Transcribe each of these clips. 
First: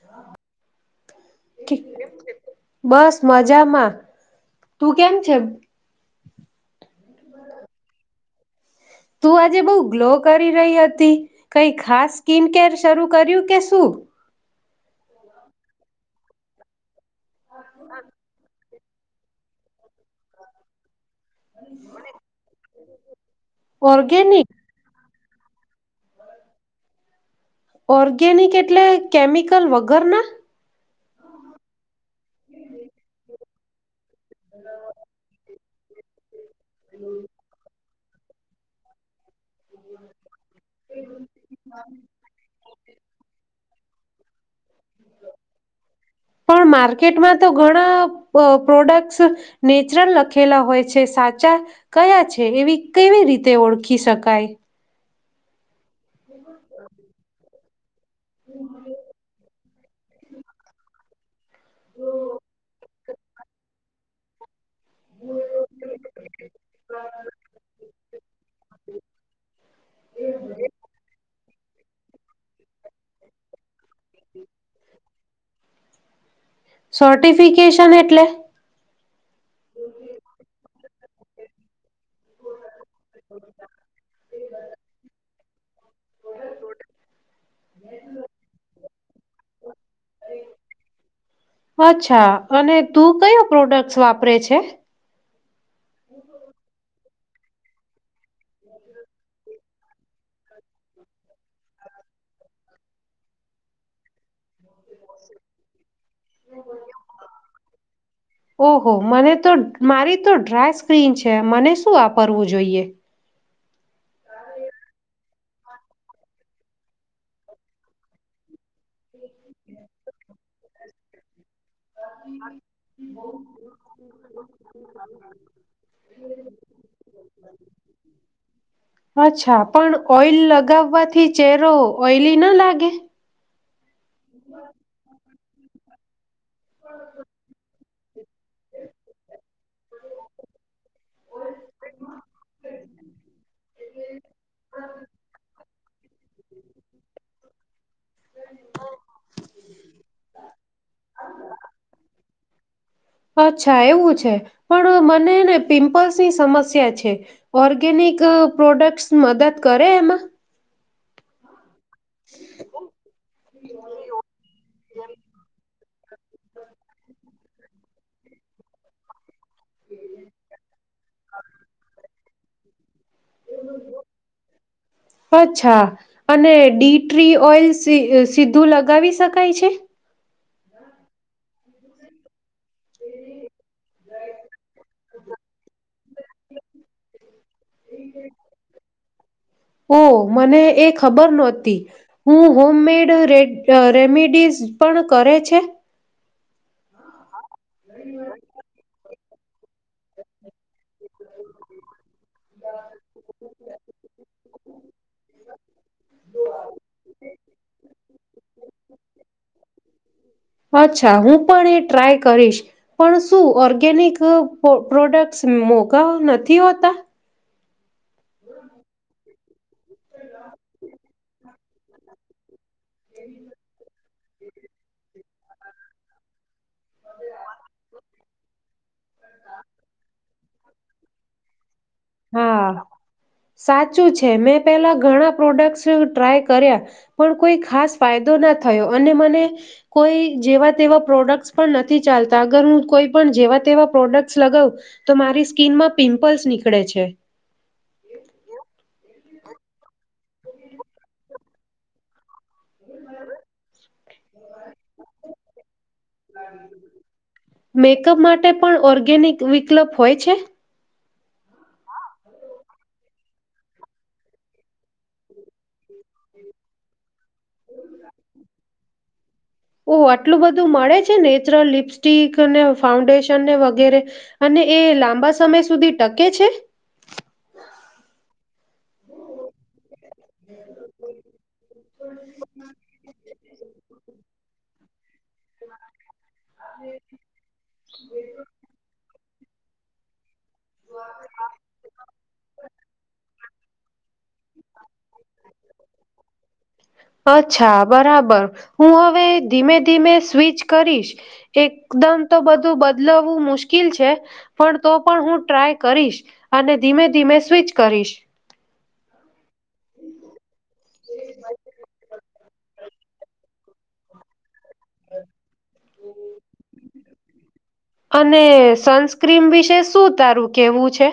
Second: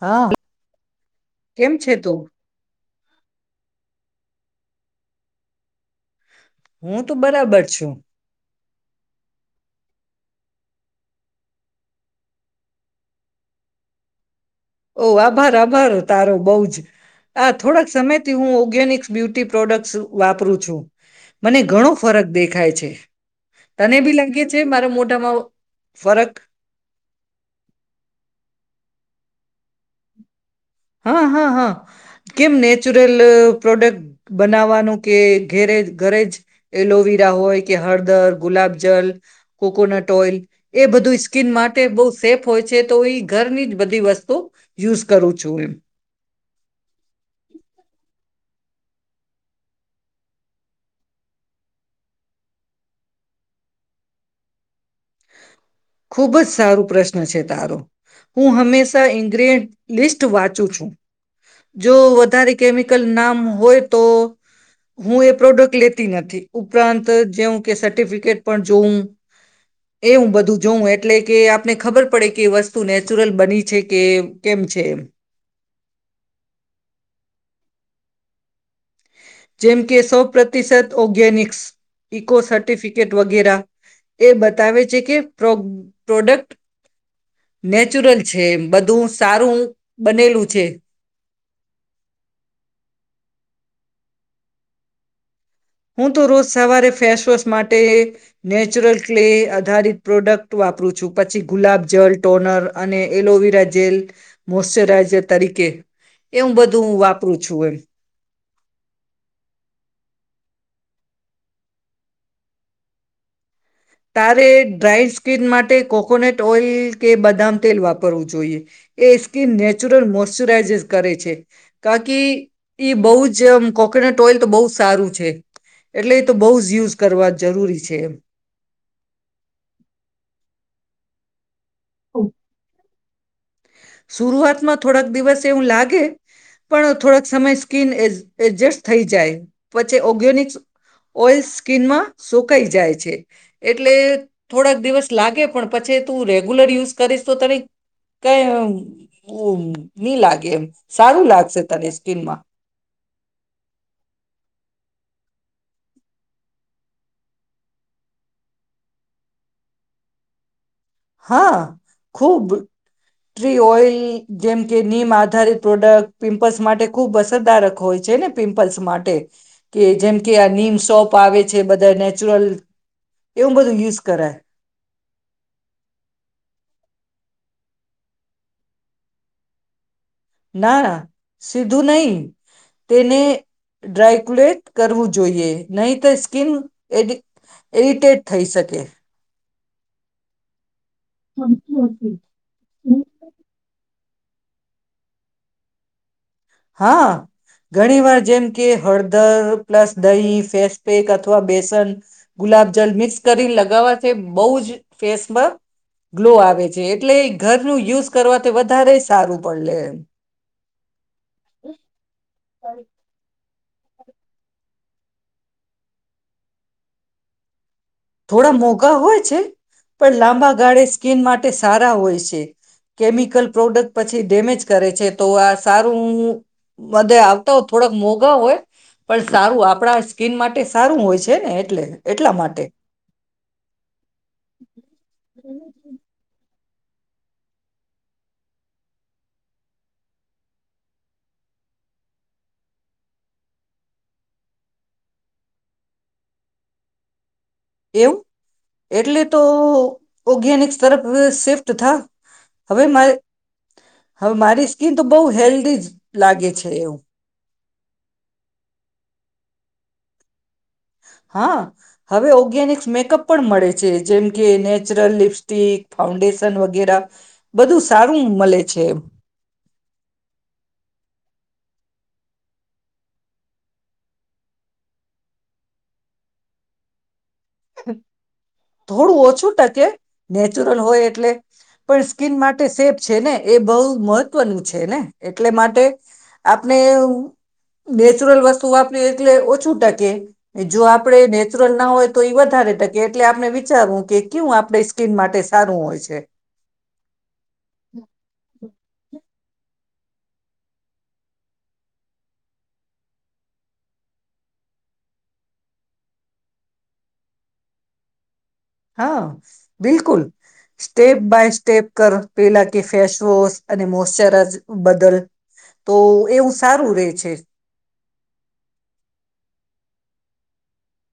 હા. કેમ છે તું? બસ મજામાં. તું કેમ છે? હું તો બરાબર છું. તું આજે બઉુ ગ્લો કરી રહી હતી, કઈ ખાસ સ્કીિન કેર શરૂ કર્યું કે શું? ઓહ આભાર આભાર તારો બઉ જ. આ થોડાક સમયથી હું ઓર્ગેનિક્સ બ્યુટી પ્રોડક્ટ્સ વાપરું છું. મને ઘણો ફરક દેખાય છે. તને બી લાગે ઓર્ગેનિક છે મારા મો ઢામાં આવું ફરક? ઓર્ગેનિક એટલે કેમિકલ વગર ના? હા, હા, હા. કેમ નેચરલ અહ પ્રોડક્ટ બનાવવાનું કે ઘેરેજ ઘરેજ એલોવીરા હોય કે હળ દર, ગુલાબ જલ કોકોનટ ઓઈલ, એ બધું સ્કીન માટે બહુ સેફ હોય છે, તો ઈ ઘરની જ બધી વસ્તુ યુઝ કરું છું એમ. પણ માર્કેટમાં તો ઘણા અહ પ્રોડક્ટસ નેચરલ લખેલા હોય છે, સાચા કયા છે? એવી કેવી રીતે ઓળખી શકાય? ખુબ જ સારું પ્રશ્ન છે તારો. હું હમેશા ઇંગ્રેડ લિસ્ટ વાંચું છું. જો વધારે કેમિકલ નામ હોય તો હું એ પ્રોડક્ટ લેતી નથી ઉપરાંત જેવ કે સર્ટિફિકેટ પણ જોઉું એવું બધું જોઉું એટલે કે આપને ખબર પડે કે વસ્તુ નેચરલ બની છે. કે કેમ છે એમ સર્ટિફિકેશન એટલે જેમ કે સો પ્રતિશત ઓર્ગેનિક્સ ઇકો સર્ટિફિકેટ વગેરા એ બતાવે છે કે પ્ર્રોગ પ્રોડક્ટ નેચરલ છે બધું સારું બનેલું છે અચ્છા અને તું કયો પ્રોડક્ટ્સ વાપરે છે. હું તો રોજ સવારે ફેશ ત સ માટે નેચુરટલી આધારિત પ્રોડક્ટ વાપરું છું પછી ગુલાબ જલ ટોનર અને એલોવેરા જેલ મોશચરાઈઝર તરીકે એ હું બધું હું વાપરું છું એમ ઓહો મને તો મારી તો ડ્રાય સ્ સ્ક્રીન છે મને શું વાપરવું જોઈએ. તારે ડ્રાય સ્કીન માટે કોકોનટ ઓઇલ કે બદામ તેલ વાપરવું જોઈએ. એ સ્કીન નેચરલ મોસ્ચ્યુરાઇઝર્સ કરે છે. કારકી બહુ જમ કોકોનટ ઓઇલ તો બહુ જ સારું છે એટલે એ તો બહુ જ યુઝ કરવા જરૂરી છે એમ. અચ્છા પણ ઓઈલ લગાવવાથી ચેર. લો એમ ઓઇલી ના લાગે. શરૂઆતમાં થોડાક દિવસ તેવું લાગે પણ થોડાક સમય સ્કીન એડજસ્ટ થઈ જાય પછી ઓર્ગેનિક ઓઈલ સ્કીનમાં સુકાઈ જાય છે એટલે થોડાક દિવસ લાગે પણ પછી તું રેગ્યુલર યુઝ કરીશ તો તને કઈ નહી લાગે એમ સારું લાગશે તને સ્કીનમાં. અચ્છા એવું છે પણ મનેને પિમ્પલ્સની સમસ્યા છે, ઓર્ગેનિક પ્રોડક્ટસ મદદ કરે એમાં. હા. ખુબ ટ્રી ઓઈલ જેમ કે નિમ આધારિત પ્રોડક્ટ પિમ્પલ્સ માટે ખૂબ અસરકારારક હોય છે ને પિમ્પલ્સ માટે કે જેમ કે આ નીમ સોપ આવે છે બધા નેચરલ એવું બધું યુઝ કરે. અચ્છા અને ડી ટ્રી ઓઈલ સી સીધું લગાવી શકાય છે. ના સીધું નહી તેને ડ્રાયકુલેટ કરવું જોઈએ. નહી તો સ્કિન એડિ ઇરિટેટ થઈ શકે. ઓહ! મને એક ખબર નોતી હું હોમડ રેડ રેમિડીિઝ પણ કરે છે. હા. ઘણી વાર જેમ કે હળદર પ્લસ. દહી ફેસ્ પેક અથવા બેસન ગુલાબજલ મિક્સ કરી લગાવવાથી બહુ જ ફેસપર ગ્લો આવે છે એટલે એ ઘરનું યુઝ કરવાથી વધારે સારું પડે લે એમ. અચ્ ચ્છા હું પણ એ ટ્રાય કરીશ પણ શું ઓર્ગેનિક પ્રોડક્ટસ મોઘા નથી હોતા. થોડા મોઘા હોય છે પણ લાંબા ગાળે સ્કીિન માટે સારા હોય છે. કેમિકલ પ્રોડક્ટ પછી ડેમેજ કરે છે. તો આ સારું બધે આવતા હો થોડાક મોઘા હોય પણ સારું આપણા સ્કીિન માટે સારું હોય છે ને એટલે. એટલા હા માટે. સાચું છે મેં પહેલા ઘણા પ્રોડક્ટ્સ ટ્રાય કર્યા પણ કોઈ ખાસ ફાયદો ના થયો અને મને કોઈ જેવા તેવા પ્રોડક્ટ પણ નથી ચાલતા અગર હું કોઈ પણ જેવા તેવા પ્રોડક્ટ લગાવું તો મારી સ્કીિન માં પિમ્પલ્સ નીક કળે છે. એવું એટલે તો ઓર્ગેનિક્સ તરફ શીફ્ટ થા હવે માં હવે મારી સ્કીિન તો બહુ હેલ્ધી લાગે છે મેકઅપ માટે પણ ઓર્ગેનિક વિકલ્પ હોય છે? હા, હવે ઓર્ગેનિક્સ મેકઅપ પણ મળે છે જેમ કે નેચરલ લિપસ્ટિક ફાઉન્ડેશન વગેરા બધું સારું મળે છે. ઓ આટલું બધું મળે છે નેચરલ લિપસ્ટિકને ફાઉન્ડેશનને વગેરે અને એ લાંબા સમય સુધી ટકે છે? થોડું ઓછું ટકે. નેચરલ હોય એટલે પણ સ્કીિન માટે સેફ છે ને એ બહુ મહત્વનું છે ને. એટલે માટે આપણે નેચરલ વસ્તુ આપણે એટલે ઓછું ટકે એ જો આપડ નેચરલ ના હોય તો એ વધારે ટકે એટલે આપણે વિચારવું કે ક્યુ આપણે સ્કીિન માટે સારું હોય છે? અચ્છા, બરાબર હું હવે ધીમે ધીમે સ્વીચ કરીશ એકદમ તો બધું બદલાવવું મુશ્કેલ છે પણ તો પણ હું ટ્રાય કરીશ અને ધીમે ધીમે સ્વીચ કરીશ. હા, બિલકુલ સ્ટેપ બાય સ્ટેપ કર પેલા કે ફેસવોશ અને મોશચરાઝર બદલ તો એવું સારું રે છે. અને સનસ્ક્રીન વિશે શું તારું કેવું છે?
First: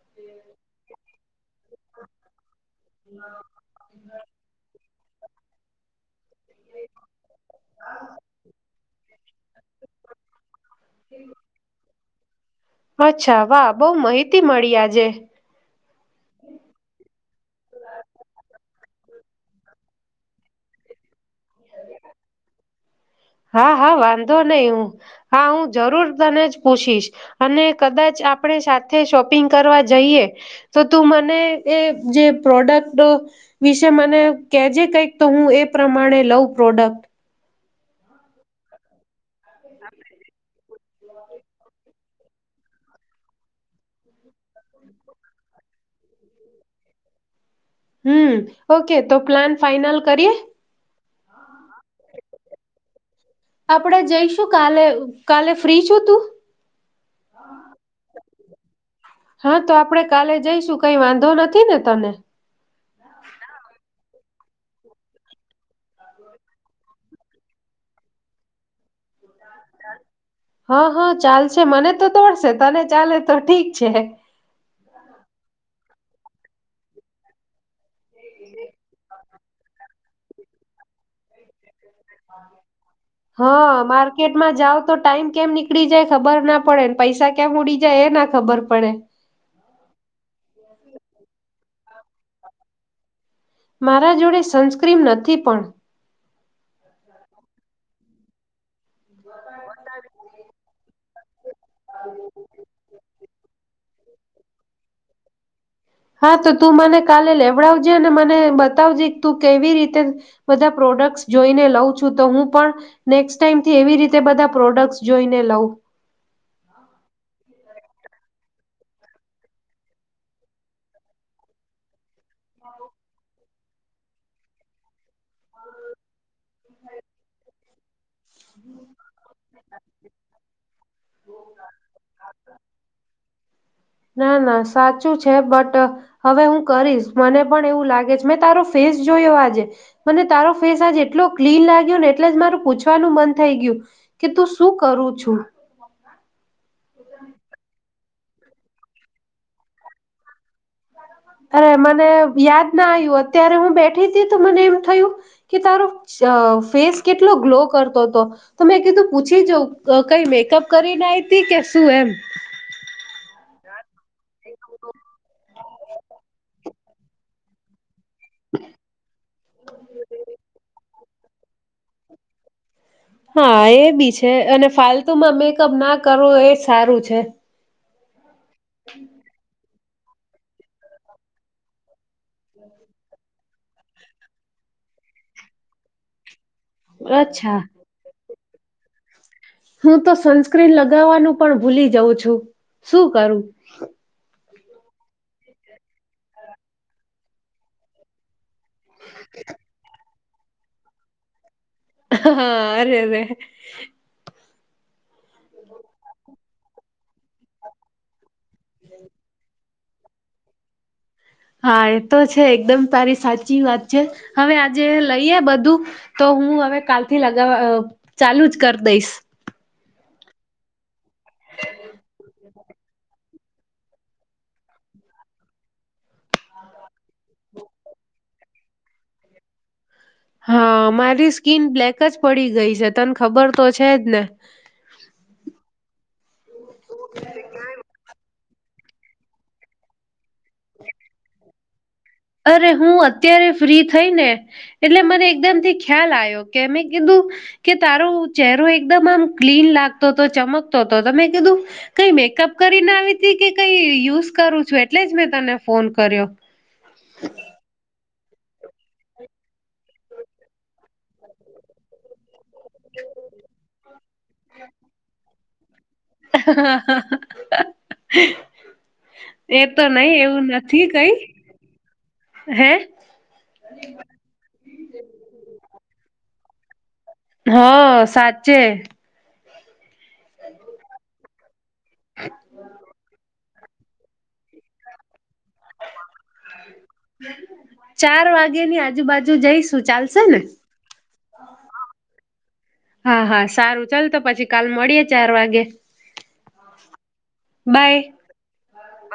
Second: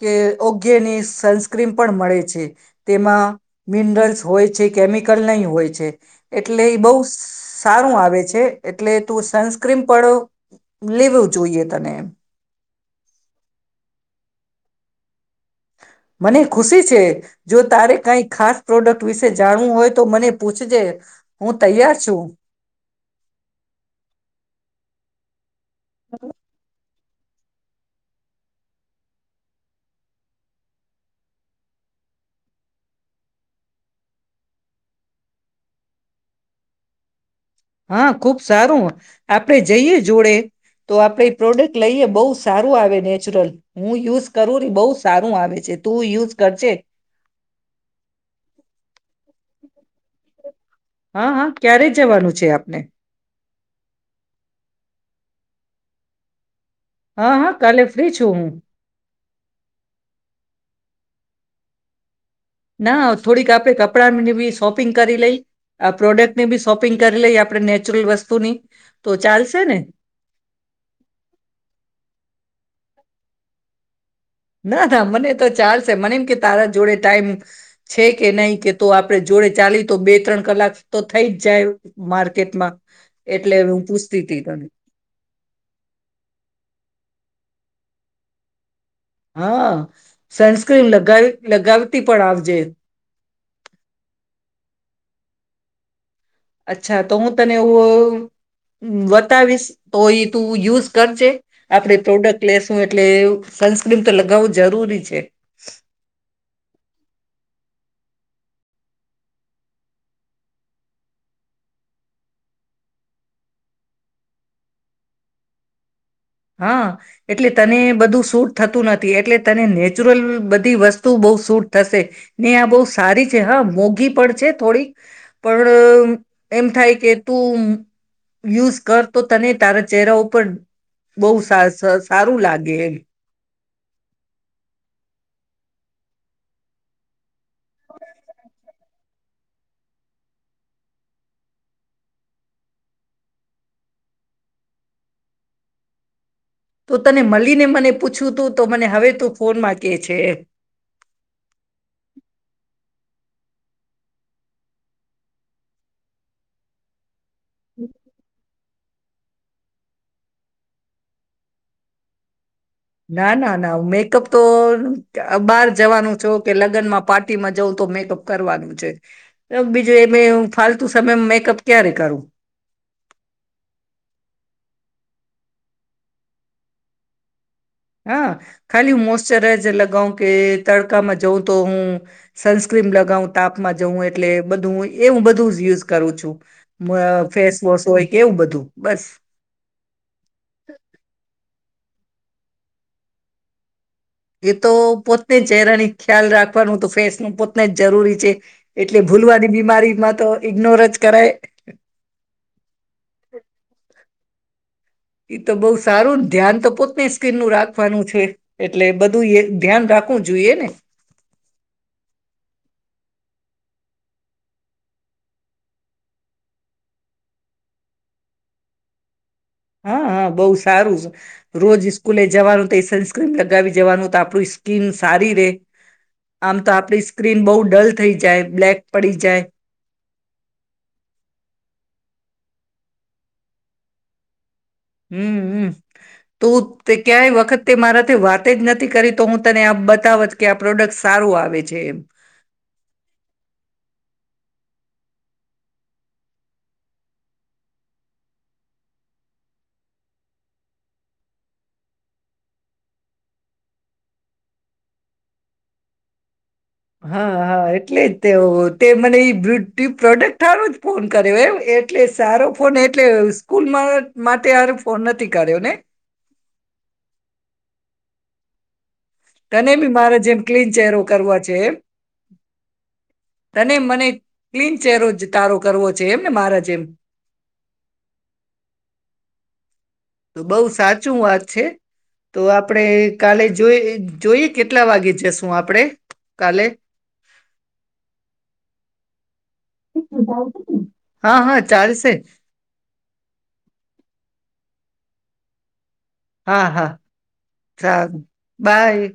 કે ઓકેની સનસ્ક્રીન પણ મળે છે. તેમાં મિનરલ્સ હોય છે, કેમિકલ નહી હોય છે. એટલે ઈ બહુ સારું આવે છે, એટલે તું સનસ્ક્રીન પણ લેવું જોઈએ તને એમ. અચ્છા. વાહ બહું મહિતી મળી આજે. મને ખુશી છે, જો તારે કઈ ખાસ પ્રોડક્ટ વિશે જાણવું હોય તો મને પૂછજે. હું તૈયાર છું હા, હા વાંધો નહીં હું હા હું જરૂર તને જ પૂછીશ. અને કદાચ આપણે સાથે શોપિંગ કરવા જઈએ, તો તું મને એ જે પ્રોડક્ટ વિશે મને કેજે કંઈક તો હું એ પ્રમાણે લઉં. પ્રોડક્ટ. હા, ખુબ સારું. આપણે જઈએ જોડે. તો આપણેે એ પ્રોડક્ટ લઈએ બહુ સારું આવે નેચરલ, હું યુઝ કરું ઈ બહુ સારું આવે છે, તું યુઝ કરજે. Hmm, okay. તો પ્લાન ફાાઈનલ કરીએ? હા, હા. ક્યારે જવાનું છે આપને? આપણેે જઈશું કાલે, કાલે ફ્રી છો તું? હા, હા કાલે ફ્રી છું હું. કાંઈ વાંધો નથી ને તને? ના થોડી કાપે કપ આપની ભી શોપિંગ કરી લઈ, આ પ્રોડક્ટની ભી શોપિંગ કરી લઈ આપણે નેચરલ વસ્તુની તો ચાલ હા, હા, ચાલશે મને તો દોડશે તને ચાલે તો ઠીક છે. ના થા મને તો ચાલ શે મને એમ કે તારા જોડે ટાઈમ છે કે નહીં કે તો આપણેે જોડે ચાલી તો બે-ત્રણ કલાક તો થઈ જ જાય માર્કેટમાં એટલે હા, હું પૂછતી તી માર્કેટમાં તને જાવ તો ટાઈમ કેમ નીકળી જાય ખબર ના પડે પૈસા ક્યા ઉડી જાય એ ના ખબર પડે હા, સનસ્ક્રીન લગાવ લગાવતી પણ આવજે. મારા જોડે સનસ્ક્રીમ નથી પણ. અચ્છા તો હું તને એવું બતાવીશ તો એ તું યુઝ કરજે આપણે પ્રોડક્ટ લેસું એટલે સનસ્ક્રીમ તો લગાવવું જરૂરી છે. હા, તો તું મને કાલે લેવડાવજે અને મને બતાવજે તું કેવી રીતે બધા પ્રોડક્ટસ જોઈને લઉં છું તો હું પણ નેક્સ્ટ ટાઈમથી એવી રીતે બધા પ્રોડક્ટસ જોઈને લઉં. હા, એટલે તને બધું સૂટ થતું નથી એટલે તને નેચરલ બધી વસ્તુ બહુ સૂટ થશે ને આ બહુ સારી છે હા મોંઘી પણ છે થોડીક પણ એમ થાય કે તું યુઝ કર તો તને તારા ચહેરા ઉપર બહુ સા સ સારું લાગે ના ના સાચું છે હવે હું કરીશ મને પણ એવું લાગે છે મેં તારો ફેસ જોયો આજે મને તારો ફેસ આજે એટલો ક્લીન લાગ્યો ને એટલે જ મારું પૂછ પછવાનું મન થઈ ગયું કે તું શું કરું છું હુ તો તને મળલીને મને પૂછવું તું તો મને હવે તું ફોનમાં કેહે છે અરે મને યાદ ના આવ્યું અત્યારે હું બેઠી તી તો મને એમ થયું કે તારું ફેસ કેટલો ગ્લો કરતો હતો તો મેં કીધું પૂછી જાઉ કઈ મેકઅપ કરીને આવીતી કે શું એમ ના ના ના મેકઅપ તો બહાર જવાનું છો કે લગ્નમાં પાર્ટીમાં જવું તો મેકઅપ કરવાનું છે બીજું એ બે ફાલતુ તમે મેકઅપ ક્યારે કરો હા એ બી છે અને ફાલતુમાં મેકઅપ ના કરવો એ સારું છે હા ખાલી મોસ્તરાઇઝર લા કવ કે તડકામાં જવ તો હું સનસ્ક્રીમ લગાવઉ તાપમાં જવું એટલે બધું એવું બધું જ યુઝ કરું છું અચ્છા ફેસવોશ હોય કે એવું બધું બસ હું તો સનસ્ક્રીન લગાવવાનું પણ ભૂલી જઉં છું શું કરું એ તો પોતે ચહેરાની ખ્યાલ રાખવાનું તો ફેસ નુ પોતે જ જરૂરી છે એટલે ભૂલવાની બીમારી માં તો ઇગ્નોર જ કરાય ને હા અરે અરે એ તો બોહ સારું ને ધ્યાન તો પોત સ્ક્રીન નું રાખવાનું છે એટલે બધું એ ધ્યાન રાખવું જોઈએ ને હા એ તો છે એકદમ તારી સાચી વાત છે હવે આજે લઈએ બધું તો હું હવે કાલથી લગાવવા ચાલુ જ કરી દઈશ હા હા બહુ સારું રોજ સ્કૂલે જવાનું તે સુણસ્ક્રીન લગાવી જવાનું તો આપું સ્કીિન સારી રે આમ તો આપણી સ્કીિન બહુ ડલ થઈ જાય બ્લેક પડી જાય હા મારી સ્કીિન બ્લેક જ પડી ગઈ છે તને ખબર તો છે જ ને હમ હમ તો તે ક્યાય વખત તે મારાથી વાર્ ત જ નથી કરી તો હું તને આમ બતાવત કે આ પ્રોડક્ટ સારું આવે જ એમ અરે હું અત્યારે ફ્રી થઈ ને એટલે મને એકદમ થી ખ્યાલ આવ્યો કે મે કીધું કે તારો ચહેરો એકદમ આમ ક્લીન લાગતો હતો ચમકતો હતો તમે કીધું કઈ મેકઅપ કરીને આવી ત કે કઈ યુઝ કરું છું એટલે જ મેં તને ફોન કર્યો હા હા એટલે જ તે તે મને એ બ્યુટ પ્રોડક્ટ સારો જ ફોન કર્યો એમ એટલે સારો ફોન એટલે સ્કૂલમાં માટે હરે ફોન નથી કર્યો ને [inaudible] હા હ [unintelligible] તને બી મારે જેમ ક્લીન ચેરો કઈ કરવા છે હે તને મને ક્લીન ચહેરો જ તારો [unintelligible] કરવો છે એમ ને મારા જેમ હ સાચૂ બઉુ સાચું વાત છે તો આપડે કાલેજ જોઈ જોઈ કેટલા વાગે જસ ચાર વાગે ની આજુબાજુ જઈશું ચાલશે ને હા હા ચાલશે હા હા સારું ચાલ તો પછી કાલ મળીયે ચાર વાગે હા હા બાય ચાલ બાય.